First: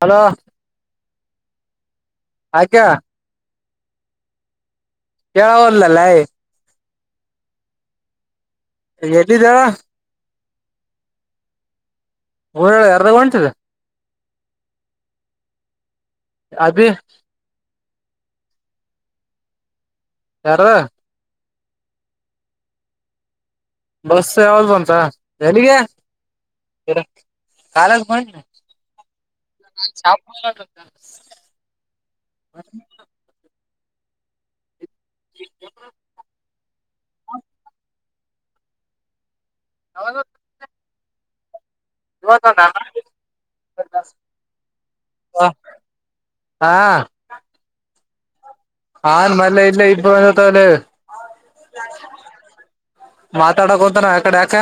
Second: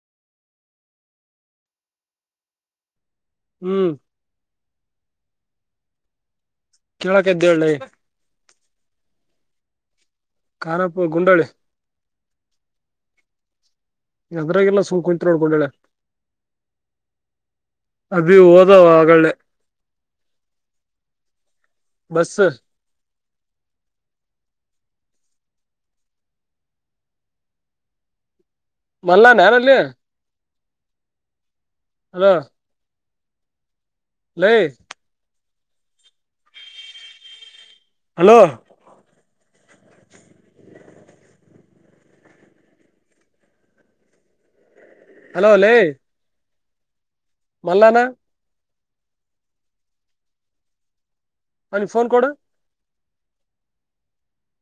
Hello [unintelligible] ಹ್ಮ್ ಕವದಲ್ಲಲ್ಲ [unintelligible] ಕೇಳಕ ಇದದ್ದೆ ಒಳ್ಳಿ ಎಲ್ಲಿದೊ. ಕಾನಪ್ಪು ಗುಂಡಳಿ [unintelligible] ಹೊಯ್ ಊರ ಯಾರದಾಗ ಹೊಂತ್ತಿದ. ಎದ್ರಾಗಲ್ಲ ಸುಂ ಕುತ್ ನೋಡ್ಕೊಂಡಳೆ [unintelligible] ಅಭಿ ಅಭಿ ಹೋದಾವ ಆಗಲೆ. ಯಾರೋ ಬಸ ಬಸ್ ಯಾವ್ದು ಬಂತ ಎಲ್ಲಿಗೆ ಕಾಲಿ ಮಲ್ಲಾನ ಯಾರಲ್ಲಿ [unintelligible] [inaudible] ಲೇ ಹಲೋ [inaudible] [inaudible] ಹಲೋ ಲೇ ಹಾ ಮಲ್ಲಾನ ಹನ್ ಮಲ್ಲ ಇಲ್ಲ [unintelligible] ಅನಫೋನ್ ಕೊಡು ಮಾತಾಡಕತ ನವು ಎಕಡ ಯಾಕ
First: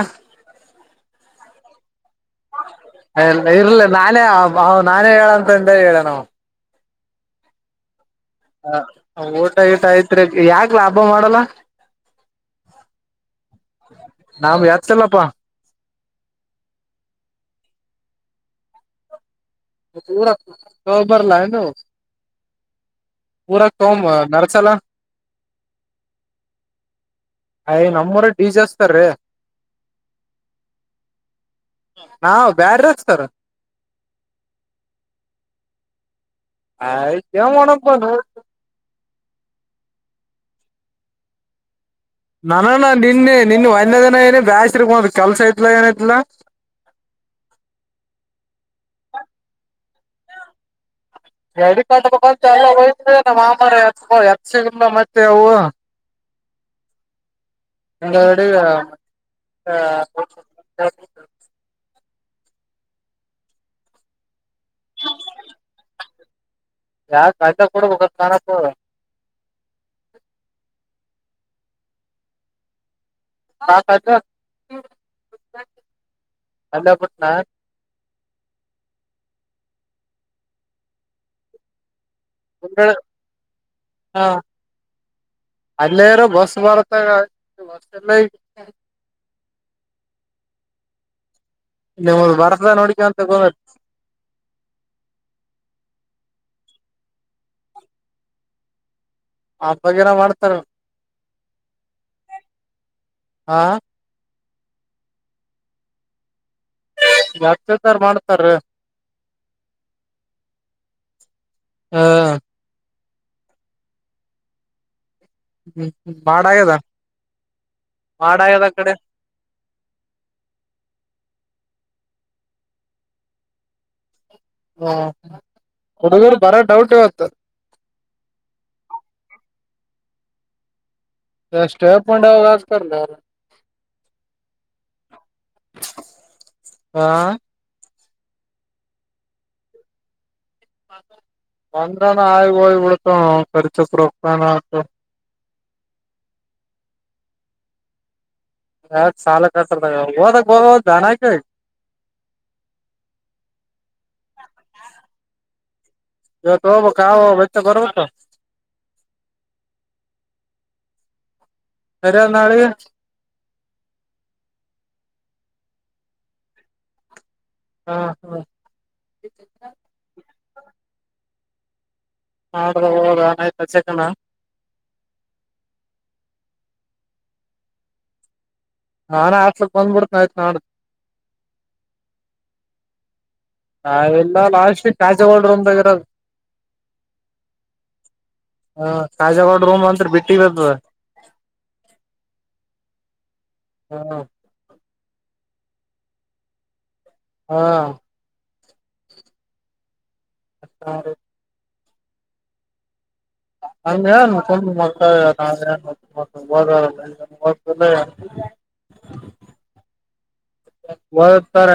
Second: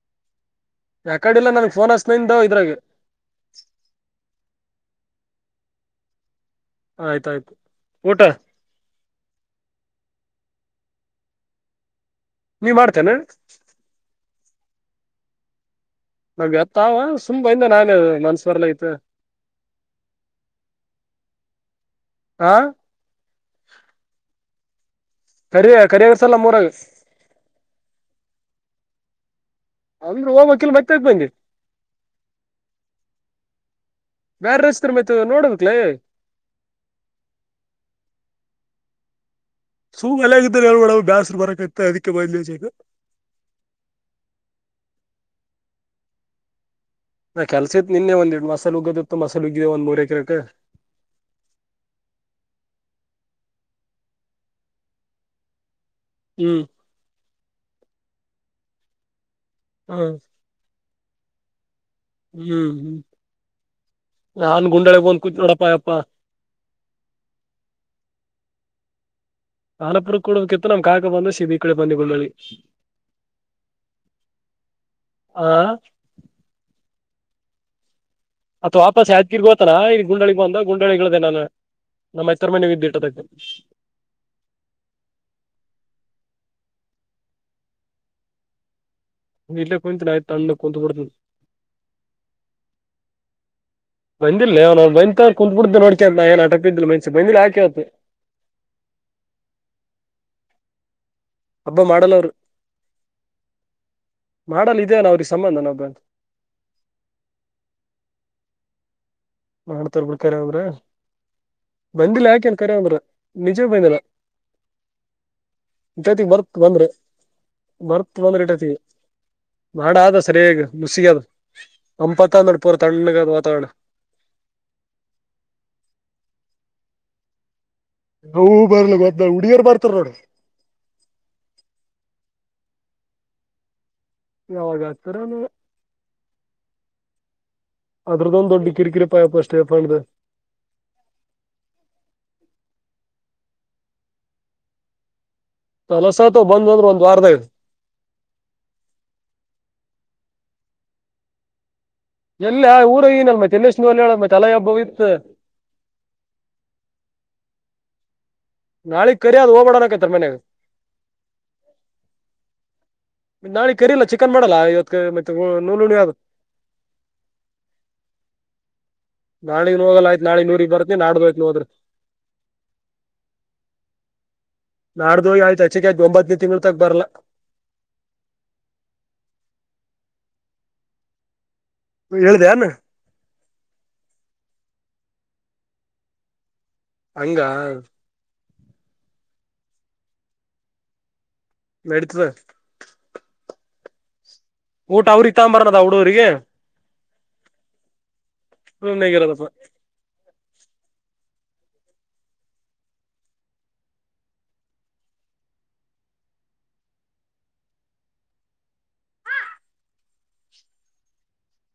ಯಾಕಡಿಲ್ಲ ನನ್ಗ್ ಫೋನ್ ಹಚ್ನಿಂದ ಇದ್ರಾಗ ಇರ್ಲ ನಾಳೆ [unintelligible] ನಾನೇ ಹೇಳ ಅಂತ ಎಂದ ಹೇಳಣ ಆಯ್ತಾಯ್ತು ಊಟ ಹ ಊಟ ಊಟ ಐತ್ರಿ ಯಾಕ್ ಲಾಭ ಮಾಡಲ್ಲ ನೀ ಮಾಡ್ತೆ ಏನ ನಾವು ಯತ್ತಲ್ಲಪ್ಪಾ ಮ ಅತ್ತಾವ ಸುಂಬ ಇಿಂದ ನಾನೇ ಮನ್ಸವರ್ಲ ತೆ ಪೂ ಸೋಬರ ಲನು ಹಾ ಪೂರ ಕ ನಕ ಸಲ ಕರಿಯ ಕರಿಯಾಗಸಲ್ಲ ನಮ್ ಮೂರಾಗ ಯ ನಮ್ಮೂರು ಅಂದ್ರ ಹೋಗ್ಬೇಕಿಲ್ ಮತ್ತೆ ಬಂದಿ [unintelligible] ನಾ ಬ್ಯಾಡ ಹಕ್ತಾರ ಬೇಾರ ರಸ್ತರ್ ಮತ ನೋಡದಕ್ಲೀ ಆಯ [unintelligible] ತು ಎಲ್ಲಗ ಹೇಳಳ್ ಬ್ಯಸ್ರು ಬರಕೈತ್ ನಾನಾನ ನಿನ್ನೆ ನಿನ್ ಒನ್ ದಿನ ಏನ ಬ [unintelligible] ಕೆಲ್ಸ ಐತ್ಲಾ ಏನಐತ್ಲ ನಾ ಕೆಲ್ಸ ಇತ್ ನಿನ್ನೆ ಒಂದ್ಡ್ ಮಸಾಲ ಉಗ್ಗದಿತ್ತು ಮಸಲು ಉಗಿದೆ ಒಂದ್ ಮೂರ್ ಎಕರೆಕ್ ಗಡಿ ಕಾಟ್ಬೇಕಂತ ಎಲ್ಲಯ ನಮ್ಮ್ ಆಮತ್ ಎತ್ಸಗಲ್ಲ ಮತ್ತೆ ಅವು ಹ್ಮ್ ಹ [inaudible] ಹ್ಮ್ ಹ್ಮ್ ನಾನ ಗುಂಡಡೆಬ ಕು [unintelligible] ಯಾ ಕಾಯ್ತಾ ಕೊಡ ಕಾಣತಾಡ್ ಕಾಗ ಬಂದು ಸಿಬ ಈ ಕಡೆ ಬಂದಿ ಗಿ ಆ [inaudible] ಅತ್ ವಾಪಸ್ ಯ್ಕಿರ್ಗೋತನ ಇ ಗುಂಡಳಿ ಬಂದ ಗುಂಡಳಿಗಳ್ದೇ ನಾನು ನಮ್ಮ ಮೈತ್ತರ್ ಮನೆ [unintelligible] ಇದ್ದಿಟ್ಟದಕ್ಕೆ ಹ ಅಲ್ಲೇರ ಬಸ್ ಬಳ [inaudible] ನೀ ಕುಂಟೆ ನಯ ಅಂದು ಕುಂತ್ ಬಿಡ್ತೀವಿ [inaudible] ಬಂದಿಲ್ಲ ಅವ ಬ ಕುಂತ್ ಬಿಡ್ದೆ ನೋಡ್ಕ ಏನ್ ಆಟಿದ್ದಿಲ್ಲ ಮಸ ಬಂದಿಲ್ಲಾಕವತ್ತ ಹ ಬಗರ ಮಾಡ್ತಾರೆ ಹಬ್ಬ ಮಾಡಲ್ಲ ಅವರು ಹಾ ಮಾಡಲ್ ಇದೇ ನ ಅವ್ರಿಗೆ ಸಂಬಂಧ ನ ಬಂತ ಮತ್ತದಾರ್ ಮಾಡ್ತಾರ ಮಾಡ್ತರ್ ಬಿಡ್ಕರವಂದ್ರ ಹ ಬಂದಿಲ್ಲ ಯಾಕೆ ಅನ್ ಕರವಂದ್ರ ನಿಜೆ ಬ ನಲ್ಲ ಹ್ಮ್ ಇಟೈತಿ ಬರ್ತ್ ಮಾಡಾಗ್ಯದ ಬಂದ್ರಿ ಮರ್ತ್ ಬಂದ್ರ ಮಾಡಾಗ್ಯದ ಇಟೈತಿ ಆ ಕಡೆ ನಾ ಆದ ಸರಿಯಗ ನುಸಗದು ಅಂಪತ್ತ ನಡ್ ಪೂರ್ ತಣ್ಣಗದ್ ವಾತಾವರಣ ಹಾ ಹಡಗ್ರ ಬರ ಡೌಟ್ ಇವತ್ತು ನೋ ಬರ್ಲ ಮದ ಉಡಿಯರ್ ಬರ್ತಾರ ನೋಡಿ ಎಷ್ಟ ಅಪ್ಪೊಂಡ ಅವಾಗ ಆಗ್ತಾರಲ್ಲ ಯಾವಾಗ ಹತರ ನೀ ಹಾ ಅದ್ರದ ಒಂದು ದೊಡ್ಡ ಕಿರಿಕಿರಿ ಪಾಯಪ ಅಷ್ಟೇಫಂಡು ಬಂದ್ರ ನ ಆ ಇ ರ್ಚಕ ರಕ್ತಾನ ತಲಸತ ಬಂದ್ಂದ್ರರು ಒಂದ್ ವಾರದ ಇದು ಯ ಸಾಲ ಕಸದ ಹಓದಾಗ ಹೋದದ ಜಾನ ಆಕ ಎಲ್ಲಊರ ಏನಲ್ ಮ ತಲ್ಲೇಶಲ್ ಹೇಳ ಮ ತಲ ಹಬ್ಬ ಇತ್ತು ಇ ತಬ ಕಾವ ಬ ಗಬತ ನಾಳಿಗ್ ಕರಿದು ಹೋಗಬಡೋಣಕತ್ತಾರ ಮನ್ಯಾಗ ಸರ ನಾಳಿಗೆ ನಾಳಿ ಕರಿಲ್ಲ ಚಿಕನ್ ಮಾಡಲ್ಲ ಇವತ್ ಮತ್ತ ನೂಲೂಣ ಯಾವತ್ ಹಾ ಹಾ ನಾಳಗ್ ನೋೋಗಲ್ಲ ಆಯತ್ ನಾಳಗ್ ನೂರಿಗೆಗ್ ಬರತ್ತ ನಾಡ್ದೋಯ್ತ್ ನೋದ್ರ ನಾಡ್ದ ಹೋದ ಆಯ್ತ ಚಕನ ನಾಳ್ದ ಯತ ಕ ಗೊಬತ್ ತಿಂಗಳ ತಕ್ ಬರ್ಲ ನಾಾನಾ ಆತ್ಸಲ್ ಬಂದ್ಬಿಡ್ತ ಆಯ್ತು ನ ಹೇಳ್ದ ಅಾನ ನಾವೆಲ್ಲ ಲಾಲ್ೀ ತಾಜೆಗಳ್ರುಮ್ದಾಗಿ ಇರೋದು ಹಂಗ ಹ ಕಾಜಗೋಡ ರೂಮ್ ಅತ್ರಿ ಬಿಟ್ಟಿತ್ ಮೇಡತವ ಹ್ಮ ಊಟ ಅವ್ರ ಇತ್ತ ಬರದ ಹಡೋರಿಗೆ ಹಾ ಹ್ ಹೇಗಿರೋದಪ್ಪ ಹ ಅ ಯನು ತ ಮಕ ಹ ಒತ್ತರ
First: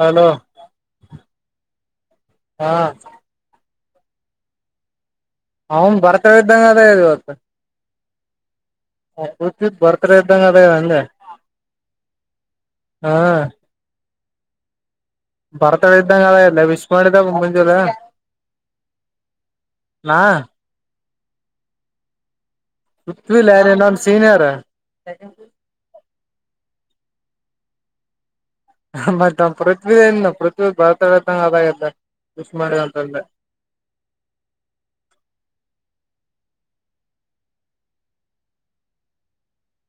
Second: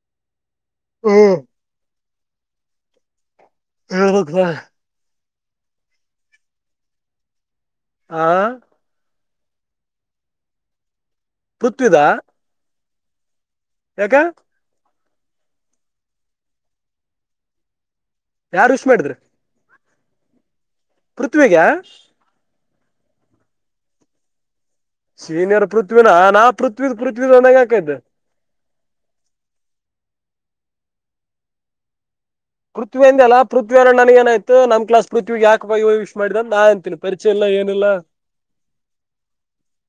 ಹಲೋ ಹ ಹಾ ಹಕ್ವಾಾ ಅವನ್ ಬರ್ತ ಇದಿದ್ದಂಗ ಅದ ಇ ಇವತ್ತು ಹಾ ಹಿದ ಬರ್ತ ಇದ್ದಂಗ ಅದೇ ಅಂಗೆ ಪೃಥ್ವಿದ ಹಾ ಯಗ ಭರತಡ ಇದ್ದಂಗ ಅಲ್ಲ ಇಲ್ಲ ವಿಶ್ ಮಾಡಿದಾಗ ಮುಂಜದ ಯಾರ್ು ಹುಷಿ ಮಾಡಿದ್ರಿ ನಾ ಪೃಥ್ವಿಗ ಪತ್ವಿಲ್ ಯಾರ ನಮ್ ಸೀನಿಯರ್ ಸೀನಿಯರ್ ಪೃಥ್ವಿನ ನಾ ಪೃಥ್ವ ಪೃಥ್ವೀ ಒನಾಗ ಹಾಕ್ದ ಮತ್ತ್ ಪೃಥ್ವಿ ಏನ್ ಪೃಥ್ವಿ ಬರತಾಡದಂಗ ಅದಾಗ ಪೃಥ್ವಿ ಅಲ್ಲ ಪೃಥ್ವಿ ಅವರ ನನ ಏನಯ್ು ನಮ್ಲಾಸ್ ಪಥ್ಿಗೆ ಯಾಕ್ ವಿಶ್ ಮಾಡಿದ ನಾ ಎಂತೀನಿ ಪರಿಚಯ ಇಲ್ಲ ಏನೆಲ್ಲ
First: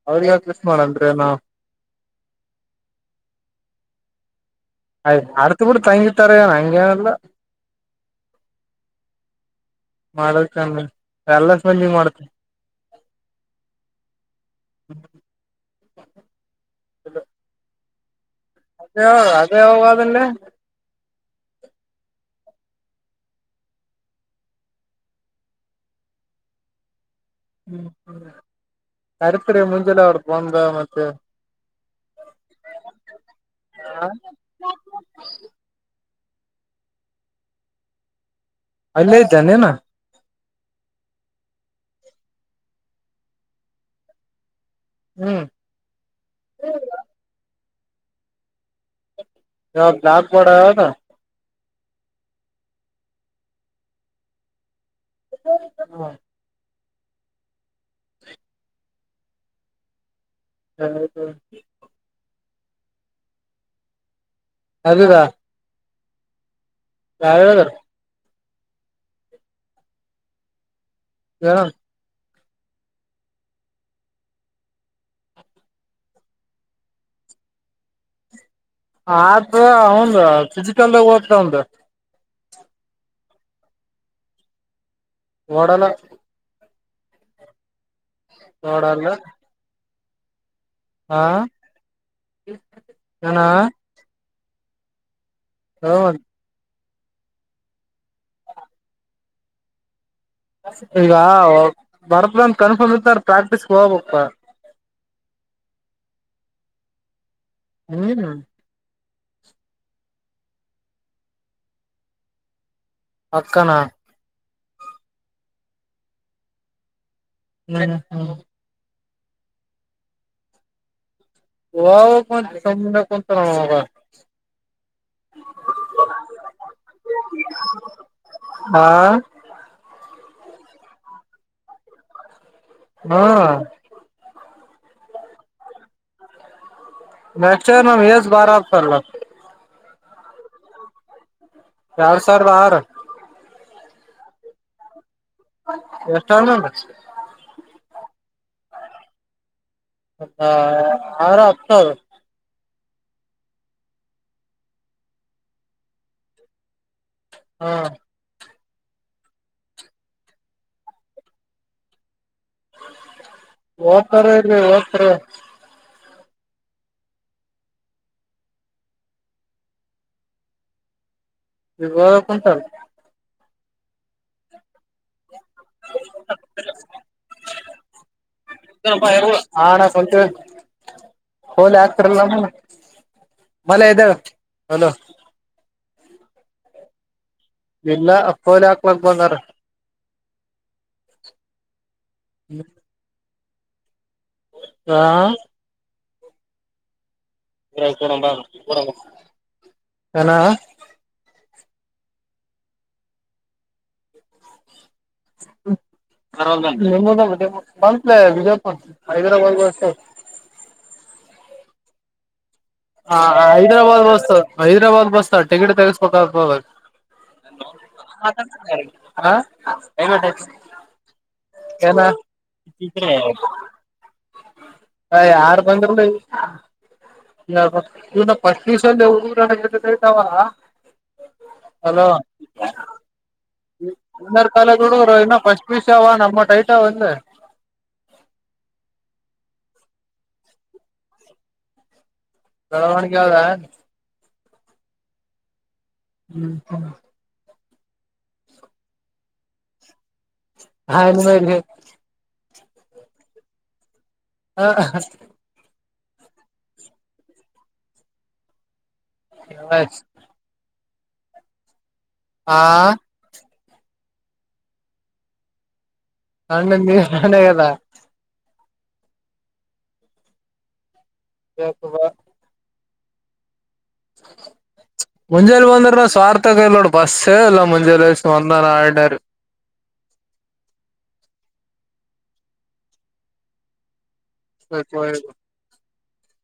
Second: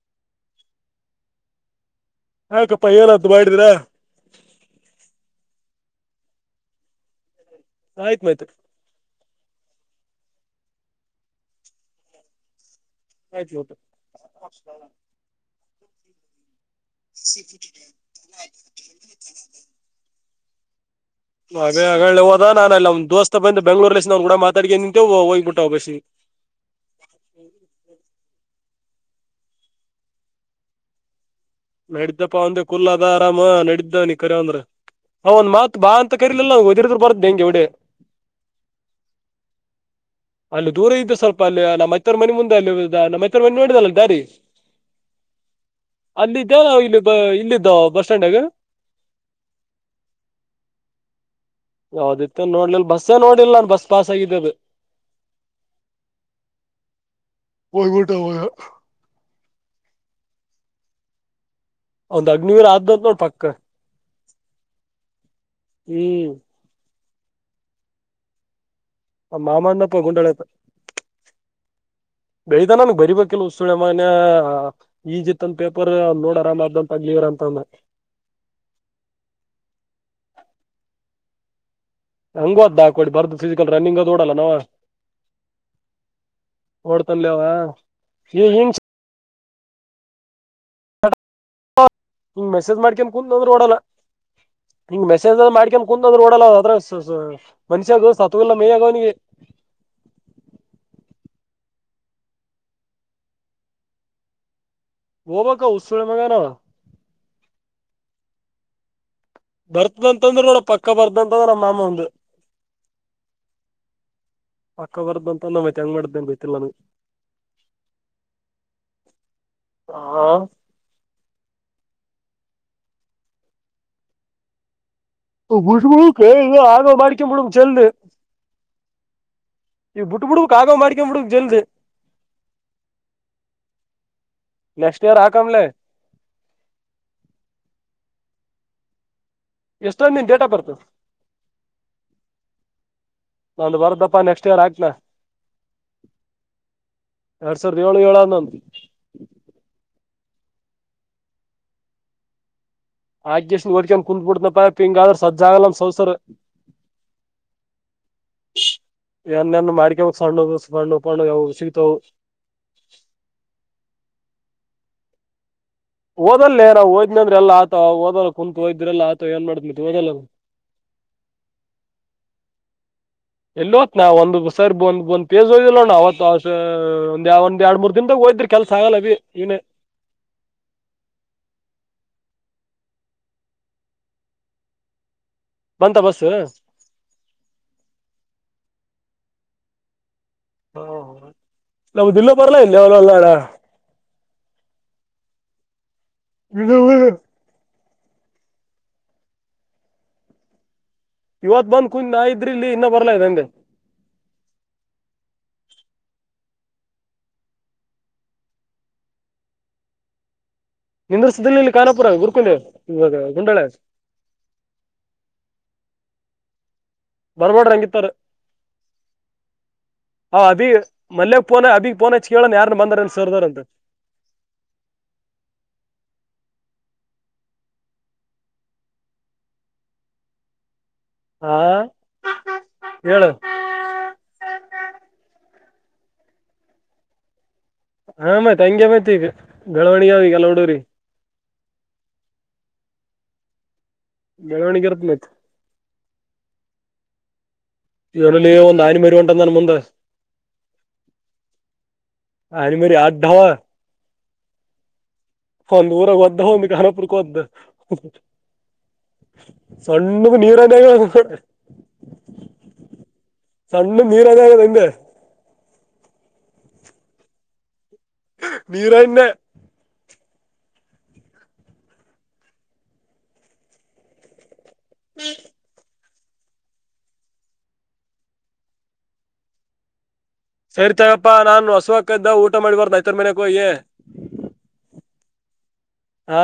ಅವ್ರ ಯಾವ ಕಿಸ ಮಾಡನ್್ರನಾ ಹಾಕಪ್ಪಾ ಏನದ್ದು ಮಾಡಿದೀರಾ ಆಯ್ತು ಆಡ್ತ ಬಿಟ್ಟು ತಂಗಿತಾರ ಹಂಗೇನಲ್ಲ ಆಯ್ತ್ ಮಾಯ್ತ್ ಮಾಡಲ್ ಚಂದ ಎಲ್ಲ ಸ್ ಬಂದಿ ಮಾಡತ ಹಚ್ಚತ ಸಿತಿ ಅದೇ ಅದೇ ಯಾವಾಗ ಅದನ್ನೇ ಹಾಗೆ ಹೋದ ನಾನು ಅ ಒದೋಸ್ತ ಬಂದು ಬೆಂಗ್ಳೂರಲ್ಲಿ ಕೂಡ ಮಾತಾಡಗೆ ನಿಂತ ಹೋಗ್ಬಿಟ್ಟ ಬಸಿ ಹ್ಮ್ ಅರಿತರಿ ಮುಂಜಲ ಅವರ ಬದ ಮತ್ತೆ ನಡಿದ್ದಪ್ಪಾ ಒಂದೆ ಕುಲ್ಲ ಅದ ಆರಾಮ ನಡ್ದನಿ ಕರ ಅಂದ್ರ ಅವ ಒಂದ್ ಮಾತ್ ಬಾ ಅಂತ ಕರಲಿಲ್ಲದಿರದರು ಬರದ್ದು ಹೆಂಗೆ ಎವಡಡೆ ಅಲ್ಲಿಲ್ಲಿ ಜೆ ನ ಅಲ್ಲಿ ದೂರ ಇದ್ದು ಸ್ವಲ್ಪ ಅಲ್ಲಿ ನಮ್ಮ್ ಮೈತ್ತರ ಮನೆ ಮುಂದೆ ಅಲ್ಲಿ ನಮ್ಮತ್ತರ ಮನೆ ನೋಡಿದಲ್ಲ ದಾರಿ ಹ್ಮ್ ಅಲ್ಲಿದ್ದ್ಯ ನಾ ಇಲ್ಲಿ ಇಲ್ಲಿದ್ದ ಬಸ್ ಸ್ಟ್ಯಾಂಡ್ಗ ಹಾಗ ಜಾಗ ಪಡ್ಯ ಹೌದಿತ್ತು ನೋಡ್ಲಲ್ ಬಸ್ಸೇ ನೋಡಿಲ್ ನನ್ ಬಸ್ ಪಾಸ್ ಆಗಿದ್ದದ ಹಾ ಯ್ಬಟ್ಟ ಹ ಹೌ ಹಾ ಒಂದ್ ಅಗ್ನಿವೀರ ಆದ ನೋಡ್ ಪಕ್ಕ ಅದದಾ ಹ್ಮ್ ರಾವನಗರ್ ಮಾಮ್ಣಪ್ಪ ಗುಂಡಾಳತ ಹಾ ಬೆಳದ ನನ್ಗ್ ಬರಿಬೇಕಿಲ್ಲ ಉಸುಳೆ ಮನೆ ಈಜಿತ್ತಂದ ಪೇಪರ್ ನೋಡ್ ಆರಾಮ ಆದ ಅಂತ ಆಗ್ ಅಂತಂದ ಆದ ಹಂದ ಫಜಿಕಲ್ಗ ಹಓದ್ತ ಒಂದ ಹಂಗವದ್ದ ಹಾಕೋಡಿ ಬರ್ದು ಫಿಸಿಕಲ್ ರನ್ನಿಂಗ್ ಅದು ಓಡಲ್ಲ ನಾವ್ ಒಡಲ ಓಡ್ತನ್ಲ ಅವ ಹಿಂಗ್ ಹಿಂಗ್ ನೋಡಲ್ಲ ಹಂಗ ಮೆಸೇಜ್ ಮಾಡ್ಕ ಕುಂದ ಏನ ನಂದ್ರ ಓಡಲ್ಲ ಹಿಂಗ ಮೆಸ ಮಾಡ್ಕೊಂಡ ಕುದ್ರ ನಓಡಲ್ಲ ಅದ ಸ ಮನ್ಷ್ಯ ಆಗ ಸಾತಲ್ಲ ಮೈಯ ಆಗುವನಿಗೆ ಈಗ ಬರ್ತ್ಂದ ಕನ್ಫರ್ಮ್ ಇತ್ ನ ಪ್ರಾಕ್ಟೀಸ್ಗೆ ಹೋಗ್ಬೇಕಪ್ಪ ವಓ ಬಕ ಸೂಳ ಮಗಾನ ಹ್ಮ್ ಬರ್ತಂತಂದ್ರ ನೋಡ ಪಕ್ಕ ಬರ್ದಂತಂದ್ರ ನಮ್ಮ ಮಾಮ ಒಂದು ಪಕ್ಕನಾ ಅಕ್ಕ ಬರ್ ಅಂತ ನ್ತ್ ಹೆಂಗ್ ಮಾಡಿದ್ದೇನ್ ಬಯತಿಲ್ಲ ನಾನ ಹ ಹ್ಮ ಹಾ ವ ಸಂಧೆ ಕೊತ ನ ಆಗ ಬಡಕ ಮುಡ ಚೆಲ್ ಹಾ ಈ ಬಿಟ್ ಬಿಡ್ಕ್ ಆಗೋ ಮಾಡ್ಕೊ ಬಿಡ್ಕ್ ಜಲ್ದ ಹ್ಮ ನೆಕ್ಸ್ಟ್ ಇಯರ್ ಆ ಕಮಲೆ ನೆಕ್ಸ್ಟ್ ಟೈಮ್ ನಮ್ಮ ಏಜ್ ಬಾರತಲ್ಲ ಎಷ್ಟೊಂದ ನಿನ್ ಡೇಟಾ ಆಫ್ ಬರ್ತ್ ಎರಡು ಸಾವಿರದ ಆರು ಒಂದು ಬರುತಪ್ಪ ನೆಸ್ಟ್ ಇಯರ್ ಹಾಕು ಎರಡ್ [unintelligible] ಸಾವಿರದ ಏಳು ಏಳು ಹನ್ನೊಂದು ಹ ಹತ್ತು ಸಾವಿರ ಆರ್ಕೆಸ್ಟ್ರಾ ನೋಡಿಕೊಂಡು ಕುತ್ಬಿಡ್ತನಪ್ಪ ಹಿಂಗಾದ್ರರು ಸಜ್ಜಾಗಲ್ಲ [unintelligible] ಹಾ ಏನಾ ಮಾಡ್ಕಬೇಕು ಸಣ್ಣ ಸಣ್ಣ ಪಣ್ಣಯವು ಸಿಗ್ತವು ಓದ್ತಾರ ಇಲ್ಲ ಓದ್ತಾರ ಓದಲ್ಲೇ ನಾವು ಓದಿನಂದ್ರೆ ಎಲ್ಲ ಆತವ್ ಓದಲ್ಲ ಕುಂತ್ ಓದಿದ್ರೆ ಆತವ ಏನ್ ಮಾಡದ್ದು ಓದಲ್ಲ ಈಗ ಓದೋಕೆ ಹೋಯ್ತರ್ ಎಲ್ಲಿ ಹೊತ್ನ ಸರ್ ಬಂದು ಬಂದ್ ಎಲ್ಲಿ ಹೋಯ್ದಿಲ್ಲೋಣ್ಣ ಅವತ್ ಒಂದ್ ಯಾವ ಒಂದ್ ಎರಡ್ ಮೂರ್ ದಿನದಾಗ ಹೋದ್ರಿ ಕೆಲ್ಸ ಆಗಲ್ಲ ಅಭಿ ಇವನೆ ಆಣ ಹೋಲಿ ಆಗ್ತರ್ ಮಳೆ ಇದವೆ ಹಲೋ ಬಸ್ಸು ಇಲ್ಲ ಪೋಲಿಯೋ ಹಾಕಕ್ ಬಂದರಾ [unintelligible] ಹ [unintelligible] [unintelligible] ಏನಾ ಇವತ್ ಬಂದ್ ಕುಂದ ನಾ ಇದ್ರಿ ಇಲ್ಲಿ ಇನ್ನ ಬರ್ಲಾ ಅಂದೇ ಹ್ಮ [unintelligible] ಇಲ್ಲಿ ಸಿಗಲಿಲ್ಲ ಕಾರಪುರ ಗುರ್ಕುದೆ ಹ ಹೈದ್ರಾಬಾದ್ ಬಸ್ತ ಹೈದ್ರಾಬಾದ್ ಬಸ್ತಾವ ಟಿಕೆಟ್ ತೆಗಸ್ಬೇಕಬೇಕಕ್ ಬರ್ಬಾಡ್ರಿ ಹಂಗಿತ್ತಾರ ಆ ಅಭಿ ಮಲ್ಯಗ್ ಫೋನ್ ಅಭಿಗ್ ಫೋನ್ ಹಚ್ಚಿ ಕೇಳನ್ ಯಾರನ್ನ ಬಂದಾರನ್ ಸರ್ದಾರ ಅಂತ ಹ ಯಾರು ಬಂದರ್ಲೆ [unintelligible] ಹಾ ಹಲೋ ಹೇಳ [unintelligible] ಇನ್ನ ಫಸ್ಟ್ ಪಿ ಯು ಸಿ ಅವ ನಮ್ಮ ಟೈಟಾ ಒಂದ ಹಾ ಮತ್ ಹಂಗೆ ಮತ್ ಬೆಳವಣಿಗೆ ಈಗ ಲೋಡೋರಿ ಮೆರವಣಿಗೆ ಅದ್ರ ಮೆರವಣಿಗೆ ಹ್ಮ್ ಹ್ಮ್ ಆನೆ ಮರಿಹೊಂಟಾದ್ದ ನನ್ನ ಮುಂದೆ ಆನೆ ಮರೀನೇ ಆನೆ ಮರಿ [unintelligible] ಹ ಒಂದು ಊರ ಹೊಂಟವ ಒಂದು ಕಾಣಪುರಕೆ ಒತದ ಸಣ್ಣದು [unintelligible] ಹಾ ಸಣ್ಣು ನೀರ್ ಆಗದ ಅಂದೇ ಸಣ್ಣ ನೀರ್ ಆಗದ ನೀರನ್ನೆ [unintelligible] ಮುಂಜಾಲೆ ಒಂದರ ಸ್ವಾರ್ಥ ಕೈಲೋಡ ಬಸ್ಸು ಎಲ್ಲಾ ಮುಂಜೆ ಲ ಒಂದ ಆಯಡಾರೆ ಸೇರಿತಗಪ್ಪಾ ನಾನು ಹೊಸುವಕ್ಕದ ಊಟ ಮಾಡಿಬಾರ್ದುಐತರ ಮನೆಕ ಹಯೇ ಹಗ ಹಾ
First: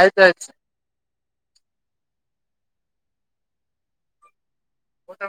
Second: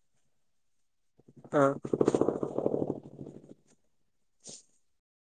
ಆಯ್ತ ಆ್ ಹಾ ಊಟ